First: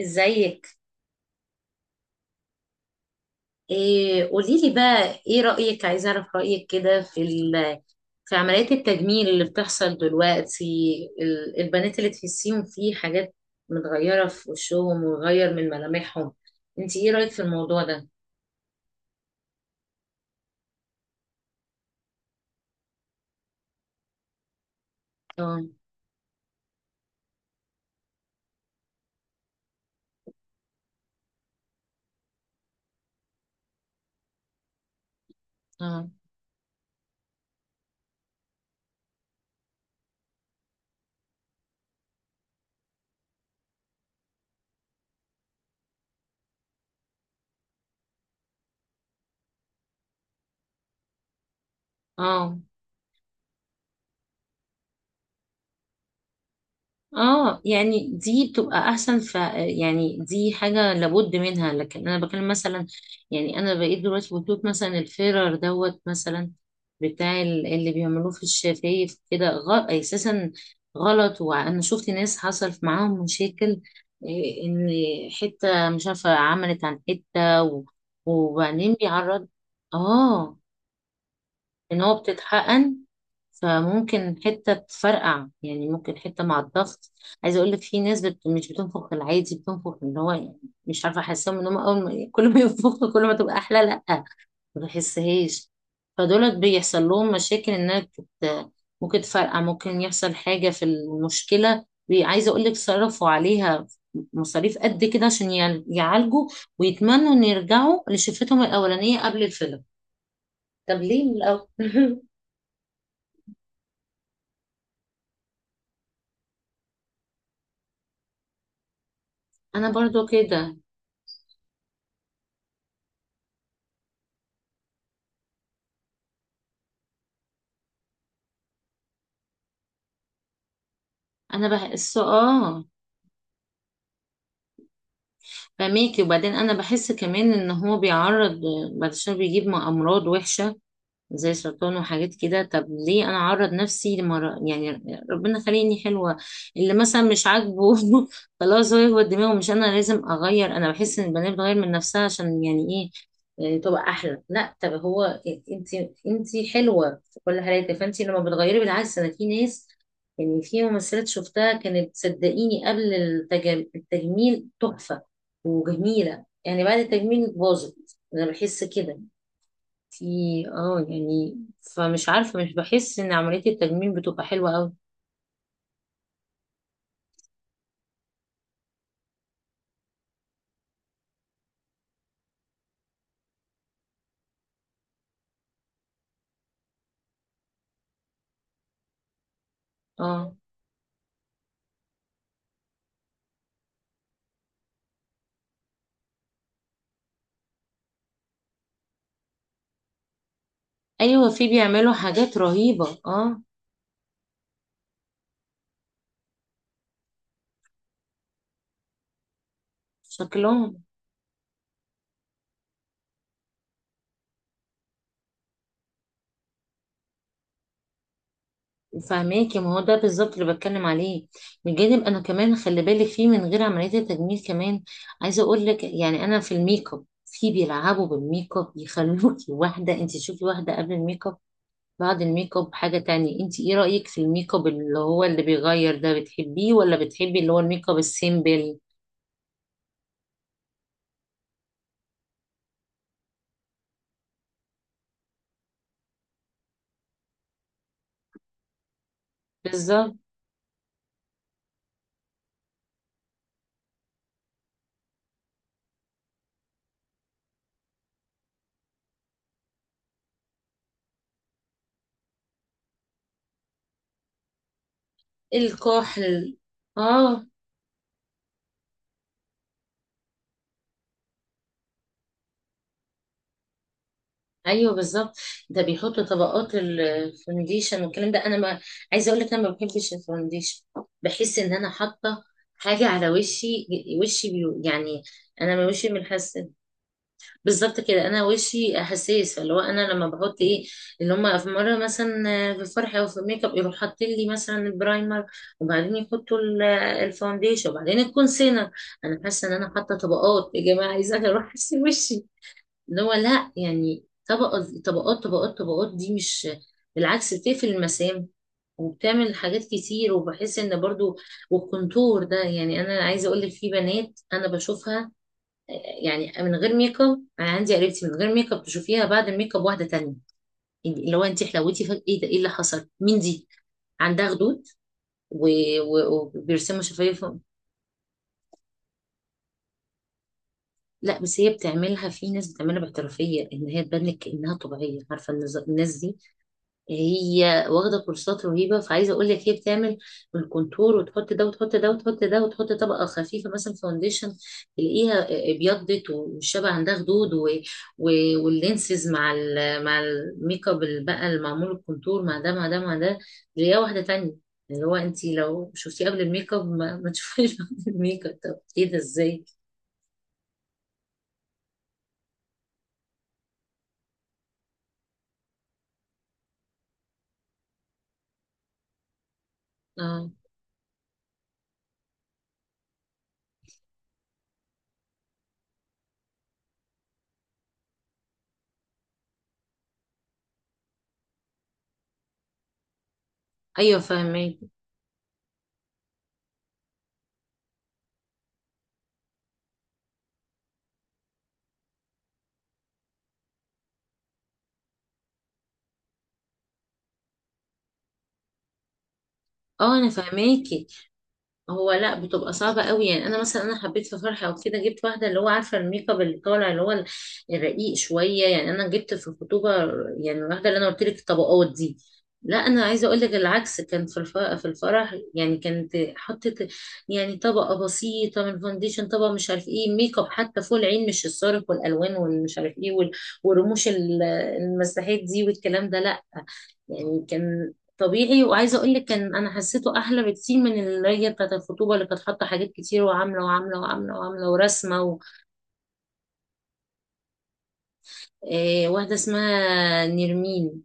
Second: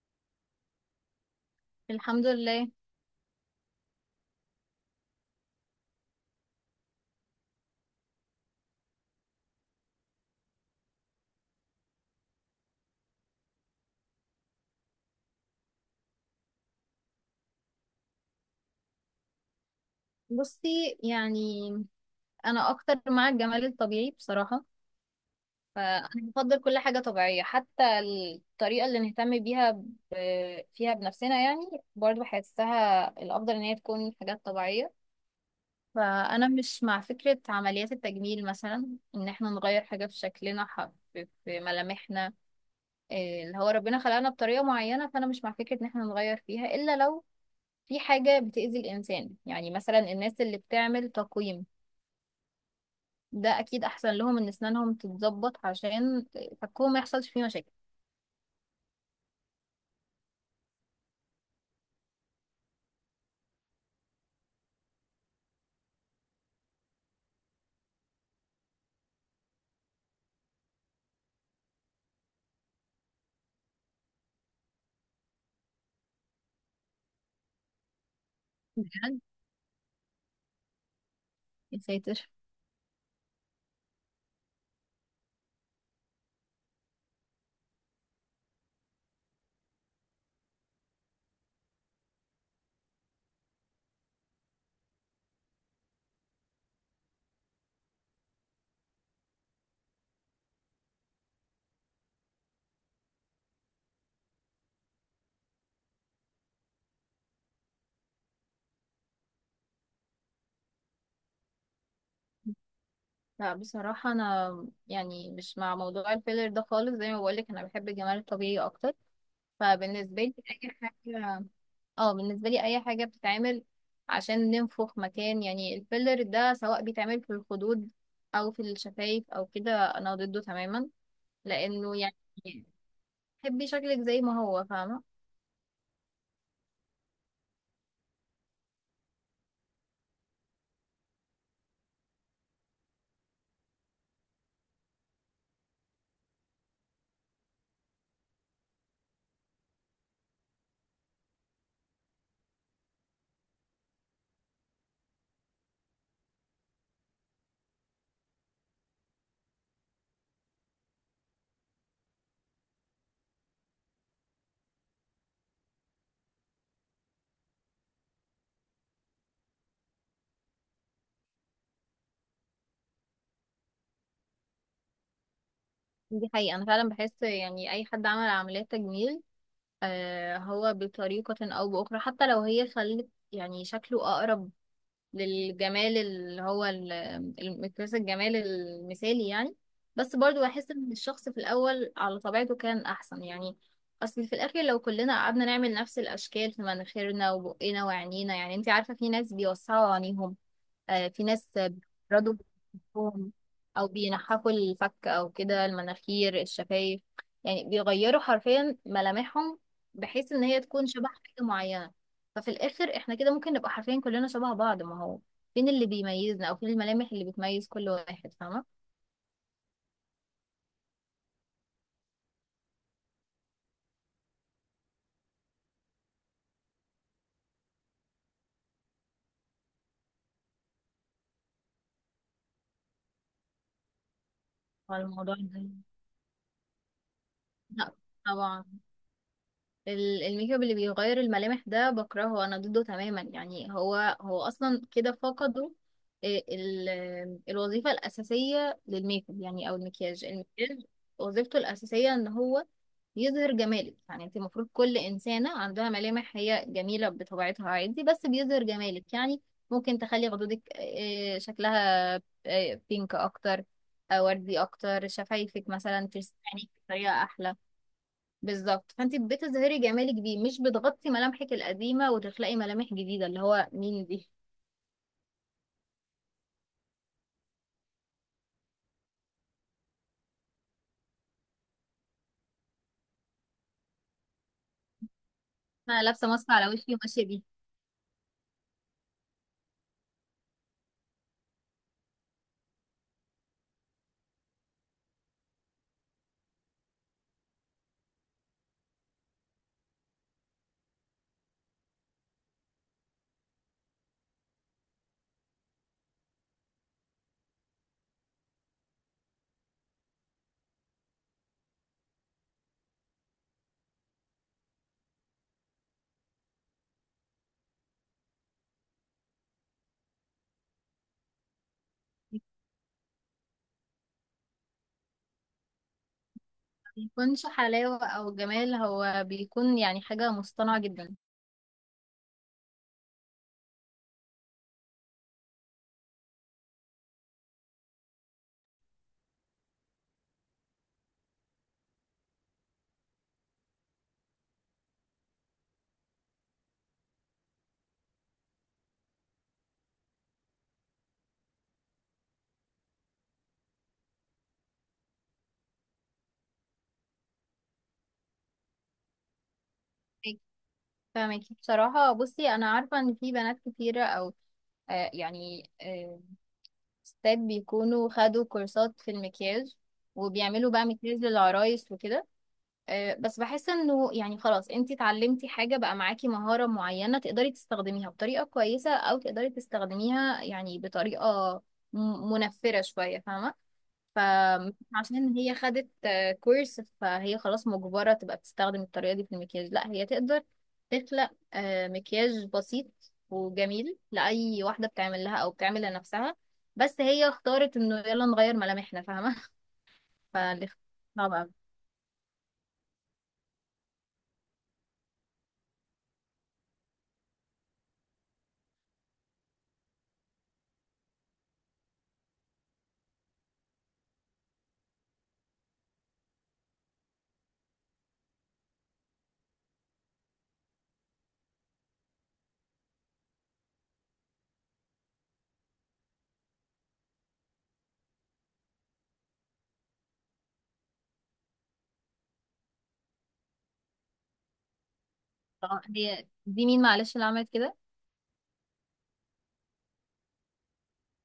ازيك؟ الحمد لله. إيه، قولي لي بقى، ايه رأيك، عايزه اعرف رأيك كده في في عمليات التجميل اللي بتحصل دلوقتي. البنات اللي تحسيهم في حاجات متغيرة في وشهم وغير من ملامحهم. انت ايه رأيك في الموضوع ده؟ بصي، يعني انا اكتر مع الجمال الطبيعي بصراحه. اه. فانا بفضل كل حاجه طبيعيه، حتى الطريقه اللي نهتم بيها فيها بنفسنا، يعني برضو بحسها الافضل ان هي تكون حاجات طبيعيه. اه. فانا مش مع فكره عمليات التجميل، مثلا ان احنا نغير حاجه في شكلنا، في ملامحنا. اللي هو ربنا خلقنا بطريقه معينه، فانا مش مع فكره ان احنا نغير فيها الا لو في حاجة بتأذي الإنسان. يعني مثلا الناس اللي بتعمل تقويم، اه. ده اكيد احسن لهم ان اسنانهم تتظبط عشان فكهم ما يحصلش فيه اه. مشاكل. يعني دي بتبقى احسن، يعني دي حاجه لابد منها، لكن انا بكلم مثلا، يعني انا بقيت دلوقتي بشوف مثلا الفيرر دوت مثلا بتاع اللي بيعملوه في الشفايف كده، اساسا غلط. وانا شفت ناس حصل معاهم مشاكل. إيه، ان حته مش عارفه عملت عن حته وبعدين بجد. بيعرض. اه. يا ان هو ساتر. بتتحقن، فممكن حتة تفرقع، يعني ممكن حتة مع الضغط. عايزة اقول لك في ناس مش بتنفخ العادي، بتنفخ اللي هو يعني مش عارفة، احسهم ان هم اول ما كل ما ينفخوا كل ما تبقى احلى. لا، ما بحسهاش. فدولت بيحصل لهم مشاكل، انها ممكن تفرقع، ممكن يحصل حاجة في المشكلة، عايزة اقول لك صرفوا عليها مصاريف قد كده عشان يعالجوا ويتمنوا ان يرجعوا لشفتهم الاولانية قبل الفيلم. طب ليه من الاول؟ لا، بصراحة أنا يعني مش مع موضوع الفيلر ده خالص، زي ما بقولك أنا بحب الجمال الطبيعي أكتر. انا فبالنسبة برضو لي أي كده. حاجة، اه، بالنسبة لي أي حاجة بتتعمل عشان ننفخ مكان، يعني الفيلر ده سواء بيتعمل في الخدود أو في الشفايف أو كده. أنا ضده تماما، انا لأنه يعني بحس. اه. تحبي شكلك زي ما هو، فاهمة. فميكي، وبعدين انا بحس كمان ان هو بيعرض بعد شويه بيجيب امراض وحشه، زي سرطان وحاجات كده. طب ليه انا اعرض نفسي لمرا يعني؟ ربنا خليني حلوه اللي مثلا مش عاجبه. خلاص، هو هو دماغه، مش انا لازم اغير. انا بحس ان البنات بتغير من نفسها عشان يعني ايه، آه، تبقى احلى؟ لا. طب هو، انت انت حلوه في كل حالاتك، فانت لما بتغيري بالعكس. انا في ناس، يعني في ممثلات شفتها كانت صدقيني قبل التجميل تحفه وجميله، يعني بعد التجميل باظت. انا بحس كده. في اه يعني، فمش عارفة، مش بحس ان عملية التجميل بتبقى حلوة قوي. دي حقيقة. أنا فعلا بحس يعني أي حد عمل عمليات تجميل هو بطريقة أو بأخرى حتى لو هي خلت يعني شكله أقرب للجمال اللي هو المقياس الجمال المثالي، يعني. بس برضو اه. بحس إن الشخص في الأول على طبيعته كان أحسن، يعني. أصل في الآخر لو كلنا قعدنا نعمل نفس الأشكال في مناخيرنا وبقنا وعينينا، يعني أنت عارفة في ناس بيوسعوا عينيهم، في ناس ايوه، في بيعملوا بيبردوا حاجات رهيبة. بجسمهم، اه. او بينحفوا الفك او كده، المناخير، الشفايف، يعني بيغيروا حرفيا ملامحهم، بحيث ان هي تكون شكلهم. شبه حاجة معينة. ففي الاخر احنا كده ممكن نبقى حرفيا كلنا شبه بعض، ما هو فين اللي بيميزنا او فين الملامح اللي بتميز كل واحد، فاهمة؟ فهماكي، ما هو ده بالظبط اللي بتكلم عليه. بجانب انا كمان، خلي بالك في من غير عملية التجميل كمان. عايزة اقول لك يعني انا في الميك اب، في بيلعبوا بالميك اب يخلوكي واحدة، انت تشوفي واحدة قبل الميك اب بعد الميك اب حاجة تانية. انت ايه رأيك في الميك اب هو اللي الموضوع هو اللي ده. بيغير ده، بتحبيه ولا بتحبي اللي هو لا. الميك اب طبعا. السيمبل؟ الميك اب اللي بيغير الملامح ده بكرهه، انا ضده تماما يعني. هو اصلا كده فقدوا ال- الوظيفة الأساسية للميك اب، يعني او المكياج بالظبط، المكياج وظيفته الأساسية ان هو يظهر جمالك. يعني انت المفروض كل إنسانة عندها ملامح هي جميلة بطبيعتها، عادي، بس بيظهر جمالك يعني. ممكن تخلي خدودك شكلها بينك اكتر، وردي اكتر، شفايفك مثلا ترسم عينيك الكحل. بطريقة احلى. اه. بالظبط، فانت بتظهري جمالك بيه، مش بتغطي ملامحك القديمه وتخلقي ملامح جديده اللي هو مين دي. ايوه بالظبط. ده بيحطوا طبقات الفونديشن والكلام ده. انا ما، عايزه اقول لك، انا ما بحبش الفونديشن. بحس ان انا حاطه حاجه على وشي. وشي يعني انا انا من لابسه وشي ماسك على منحسن. وشي وماشيه بيه. بالظبط كده، انا وشي حساس. فاللي هو، انا لما بحط ايه اللي هم في مره مثلا في الفرح او في الميك اب، يروح حاطين لي مثلا البرايمر، وبعدين يحطوا الفونديشن، وبعدين الكونسيلر. انا حاسه ان انا حاطه طبقات، يا جماعه عايزه اروح اغسل وشي. اللي هو لا، يعني طبقة طبقات طبقات طبقات، دي مش بالعكس بتقفل المسام، وبتعمل حاجات كتير، وبحس ان برضو. والكونتور ده يعني، انا عايزه اقول لك في بنات انا بشوفها. آه، يعني من غير ميك اب انا عندي قريبتي، من غير ميك اب تشوفيها بعد الميك اب واحده تانية. يعني اللي هو انت حلوتي فجأة، ايه ده، ايه اللي حصل، مين دي؟ عندها خدود، ما وبيرسموا بيكونش شفايف. حلاوه او جمال، هو بيكون يعني حاجه مصطنعه جدا. لا بس هي بتعملها. في ناس بتعملها باحترافيه ان هي تبان لك انها طبيعيه. عارفه، الناس دي هي واخده كورسات رهيبه. فعايزه اقول لك هي بتعمل الكونتور وتحط ده وتحط ده وتحط ده، وتحط طبقه خفيفه مثلا فاونديشن. تلاقيها ابيضت، والشبع عندها خدود و... واللينسز مع مع الميك اب اللي بقى المعمول، الكونتور مع ده مع ده مع ده، تلاقيها واحده تانية. اللي هو انت لو شفتيه قبل الميك اب ما تشوفيش بعد الميك اب. طب ايه ده، ازاي؟ فاهمك- فاهمكي، بصراحه بصي انا عارفه ان في بنات كتيره او يعني ستات بيكونوا خدوا كورسات في المكياج، اه، وبيعملوا بقى مكياج للعرايس وكده. بس بحس انه يعني خلاص انتي اتعلمتي حاجة بقى، معاكي مهارة معينة تقدري تستخدميها بطريقة كويسة، او تقدري تستخدميها يعني بطريقة منفرة شوية، فاهمة؟ ايوه فاهماكي. فعشان هي خدت كورس، فهي خلاص مجبرة تبقى بتستخدم الطريقة دي في المكياج. لا، هي تقدر تخلق مكياج بسيط وجميل لأي واحدة بتعمل لها او بتعمل لنفسها، بس هي اختارت انه يلا نغير ملامحنا، فاهمة؟ اه، انا فالاختيار فاهماكي. صعب أوي. هو لا بتبقى صعبة قوي. يعني انا مثلا انا حبيت في فرحة وكده جبت واحدة اللي هو عارفة الميك اب اللي طالع اللي هو الرقيق شوية. يعني انا جبت في الخطوبة يعني الواحدة اللي انا قلت لك الطبقات دي. لا انا عايزة اقول لك العكس، كان في في الفرح يعني كانت حطت يعني طبقة بسيطة من فونديشن، طبقة مش عارف ايه، ميك اب حتى فوق العين، مش الصارخ والالوان والمش عارف ايه والرموش المساحات دي والكلام ده. يعني كان طبيعي، وعايزه اقول لك كان، انا حسيته احلى بكتير من اللي بتاعت الخطوبه اللي كانت حاطه حاجات كتير وعامله وعامله وعامله وعامله ورسمه طب هي دي مين معلش اللي عملت كده؟ آه، واحده اسمها نرمين.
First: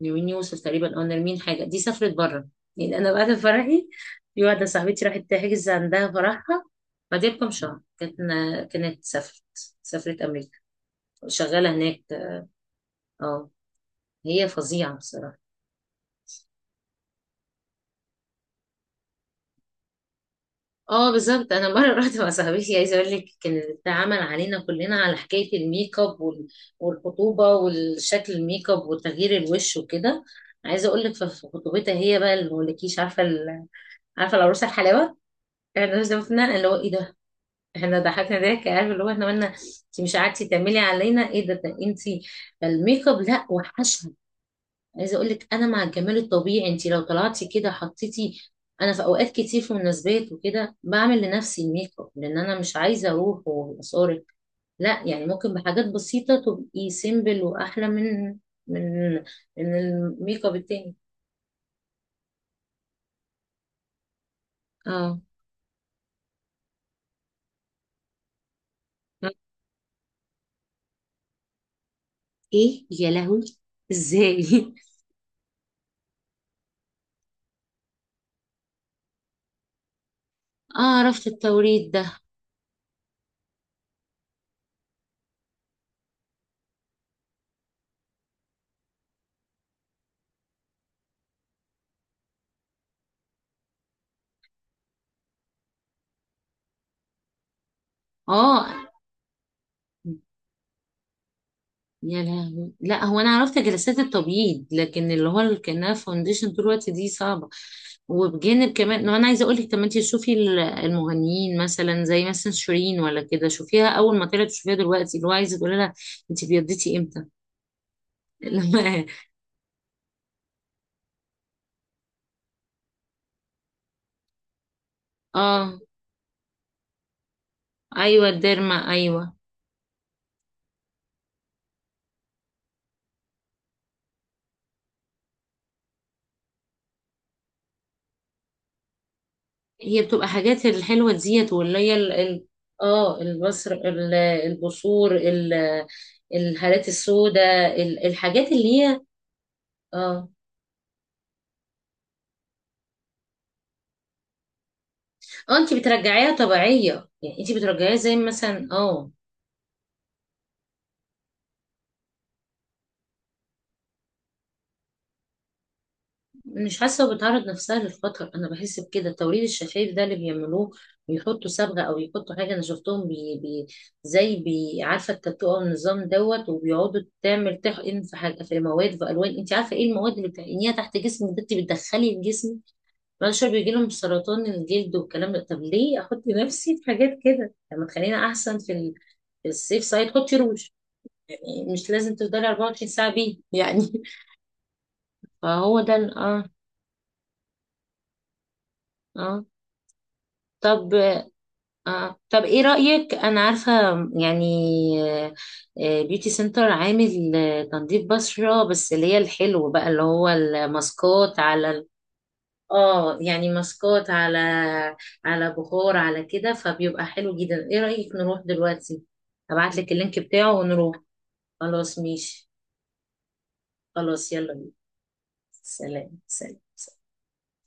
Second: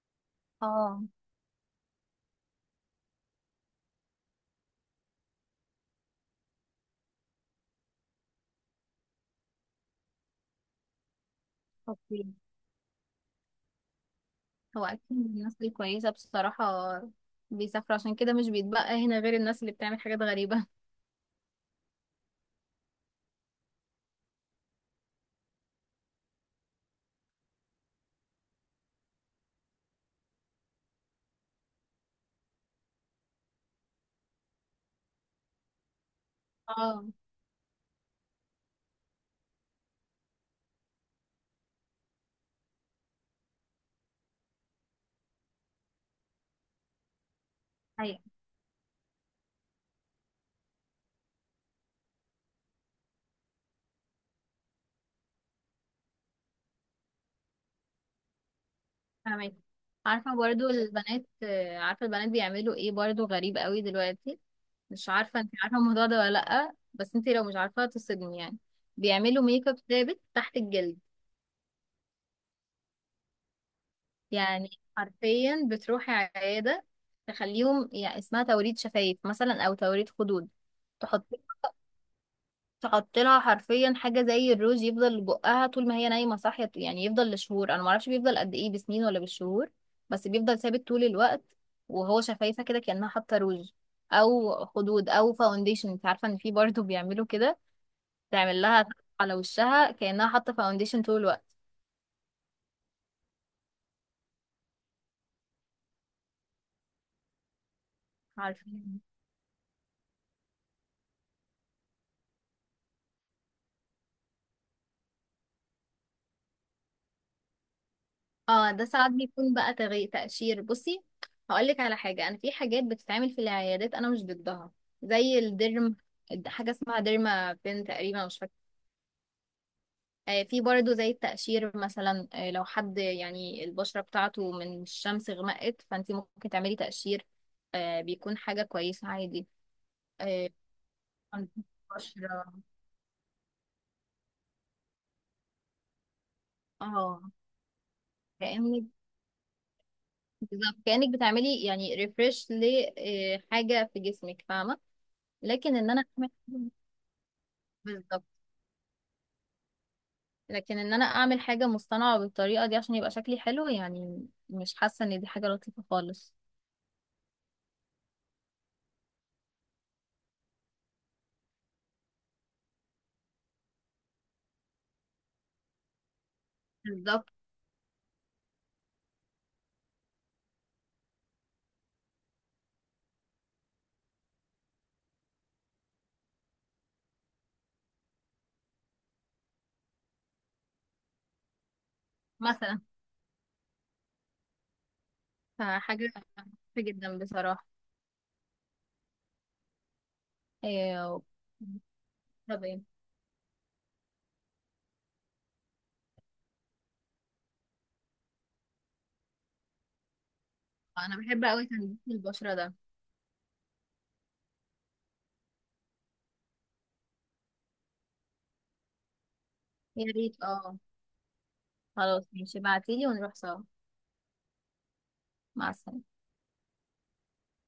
نرمين يوسف تقريبا، او اه. نرمين حاجه. دي سافرت بره. يعني انا بعد فرحي، في واحده صاحبتي راحت تحجز عندها فرحها بعدها بكام شهر. كانت سافرت، سافرت امريكا. شغاله هناك. اوكي. اه. هي هو فظيعه اكيد بصراحه. الناس دي كويسة بصراحة، بيسافروا عشان كده، مش بيتبقى هنا غير الناس اللي بتعمل حاجات غريبة. اه بالظبط. انا مره رحت مع صاحبتي. عايزه اقول لك كان اتعمل علينا كلنا على حكايه الميك اب والخطوبه، والشكل، الميك اب، وتغيير الوش وكده. عايزه اقول لك في خطوبتها هي بقى اللي مولكيش، عارفه عارفه العروسه الحلاوه. احنا شفنا اللي هو ايه اه، ده. احنا ضحكنا ضحك. عارف اللي هو احنا قلنا انت مش قعدتي تعملي علينا؟ ايه ده انت الميك اب لا وحش. عايزه اقول لك انا مع الجمال الطبيعي. انت لو طلعتي كده ايوه، حطيتي. انا في اوقات كتير في مناسبات وكده بعمل لنفسي الميك اب لان انا مش عايزه اروح واصارك. لا يعني، ممكن بحاجات بسيطه تبقي سيمبل واحلى من من فاهمك. من عارفة الميك اب برضو التاني. البنات، عارفة البنات بيعملوا ايه، برضو غريب قوي دلوقتي. مش اه. عارفة، انت عارفة الموضوع ده ولا لأ؟ بس انت لو مش عارفة تصدمي يعني، بيعملوا ميك اب ثابت تحت الجلد. ايه يا لهوي، ازاي؟ يعني حرفيا بتروحي عيادة تخليهم، يعني اسمها توريد شفايف مثلا، او توريد خدود. اه، عرفت التوريد ده. تحط لها حرفيا حاجه زي الروج يفضل بقها طول ما هي نايمه، صاحيه، يعني يفضل لشهور، انا ما اعرفش بيفضل قد ايه بسنين ولا بالشهور، بس بيفضل ثابت طول الوقت. وهو شفايفه كده كانها حاطه روج، او خدود، او فاونديشن. انت عارفه ان في برضه بيعملوا كده، تعمل اه لها على وشها كانها حاطه فاونديشن طول الوقت. يا لهوي. لا هو انا عرفت جلسات التبييض، لكن اللي هو اللي كانها فاونديشن طول الوقت دي صعبه. وبجانب عارفين؟ كمان، انا عايزه اقول لك طب ما انت شوفي المغنيين مثلا زي مثلا شيرين ولا كده، شوفيها اول ما طلعت، شوفيها دلوقتي. اللي هو عايزه تقولي لها انت بيضتي امتى؟ اه، ده لما. ساعات بيكون بقى تقشير. بصي، هقول لك على حاجه. انا في حاجات بتتعمل في العيادات انا مش ضدها، زي اه الديرم، حاجه اسمها ديرما بين تقريبا، ايوه، مش فاكره. الديرما ايوه. في برضه زي التقشير مثلا، لو حد يعني البشرة بتاعته من الشمس غمقت، فانت ممكن تعملي تقشير، بيكون حاجة كويسة عادي. هي بتبقى آه، حاجات الحلوه ديت، واللي هي بشرة، اه البصر البصور الهالات اه، السوداء، الحاجات اللي كأنك هي. اه. بالظبط كأنك بتعملي يعني ريفرش لحاجة في جسمك، فاهمة؟ اه، انت لكن ان انا اعمل بترجعيها طبيعية يعني، انت بترجعيها زي بالظبط، مثلا. اه. لكن ان انا اعمل حاجة مصطنعة بالطريقة دي عشان يبقى شكلي حلو، يعني مش حاسة ان دي حاجة لطيفة خالص. مش حاسة، بتعرض نفسها للخطر. انا بحس بكده. التوريد الشفايف ده اللي بيعملوه، بيحطوا صبغة، او يحطوا حاجة. انا شفتهم بي بي، زي بي عارفة التاتو او النظام دوت. وبيقعدوا بالظبط. تعمل تحقن في حاجة، في مواد، في الوان. انت عارفة ايه المواد اللي بتحقنيها تحت جسمك؟ ده انت بتدخلي الجسم. بعد شوية بيجي لهم سرطان الجلد والكلام ده. طب ليه احط نفسي في حاجات كده؟ طب ما تخلينا احسن في في السيف سايد. حطي روج، يعني مش لازم تفضلي مثلا. 24 ساعة بيه يعني. فهو ده فحاجة اه. لطيفة جدا بصراحة. اه، طب. ايوه. اه طب، ايه تمام. رأيك؟ انا عارفة يعني بيوتي سنتر عامل تنظيف بشرة بس، اللي هي الحلو بقى اللي هو انا الماسكات بحب قوي على تنظيف البشرة ده. اه، يعني ماسكات على بخار على كده. فبيبقى حلو جدا. ايه رأيك نروح دلوقتي؟ ابعت لك يا اللينك ريت. بتاعه اه، ونروح. خلاص خلاص ماشي. ماشي، ابعتيلي ونروح سوا. خلاص يلا بينا. مع السلامة. سلام سلام.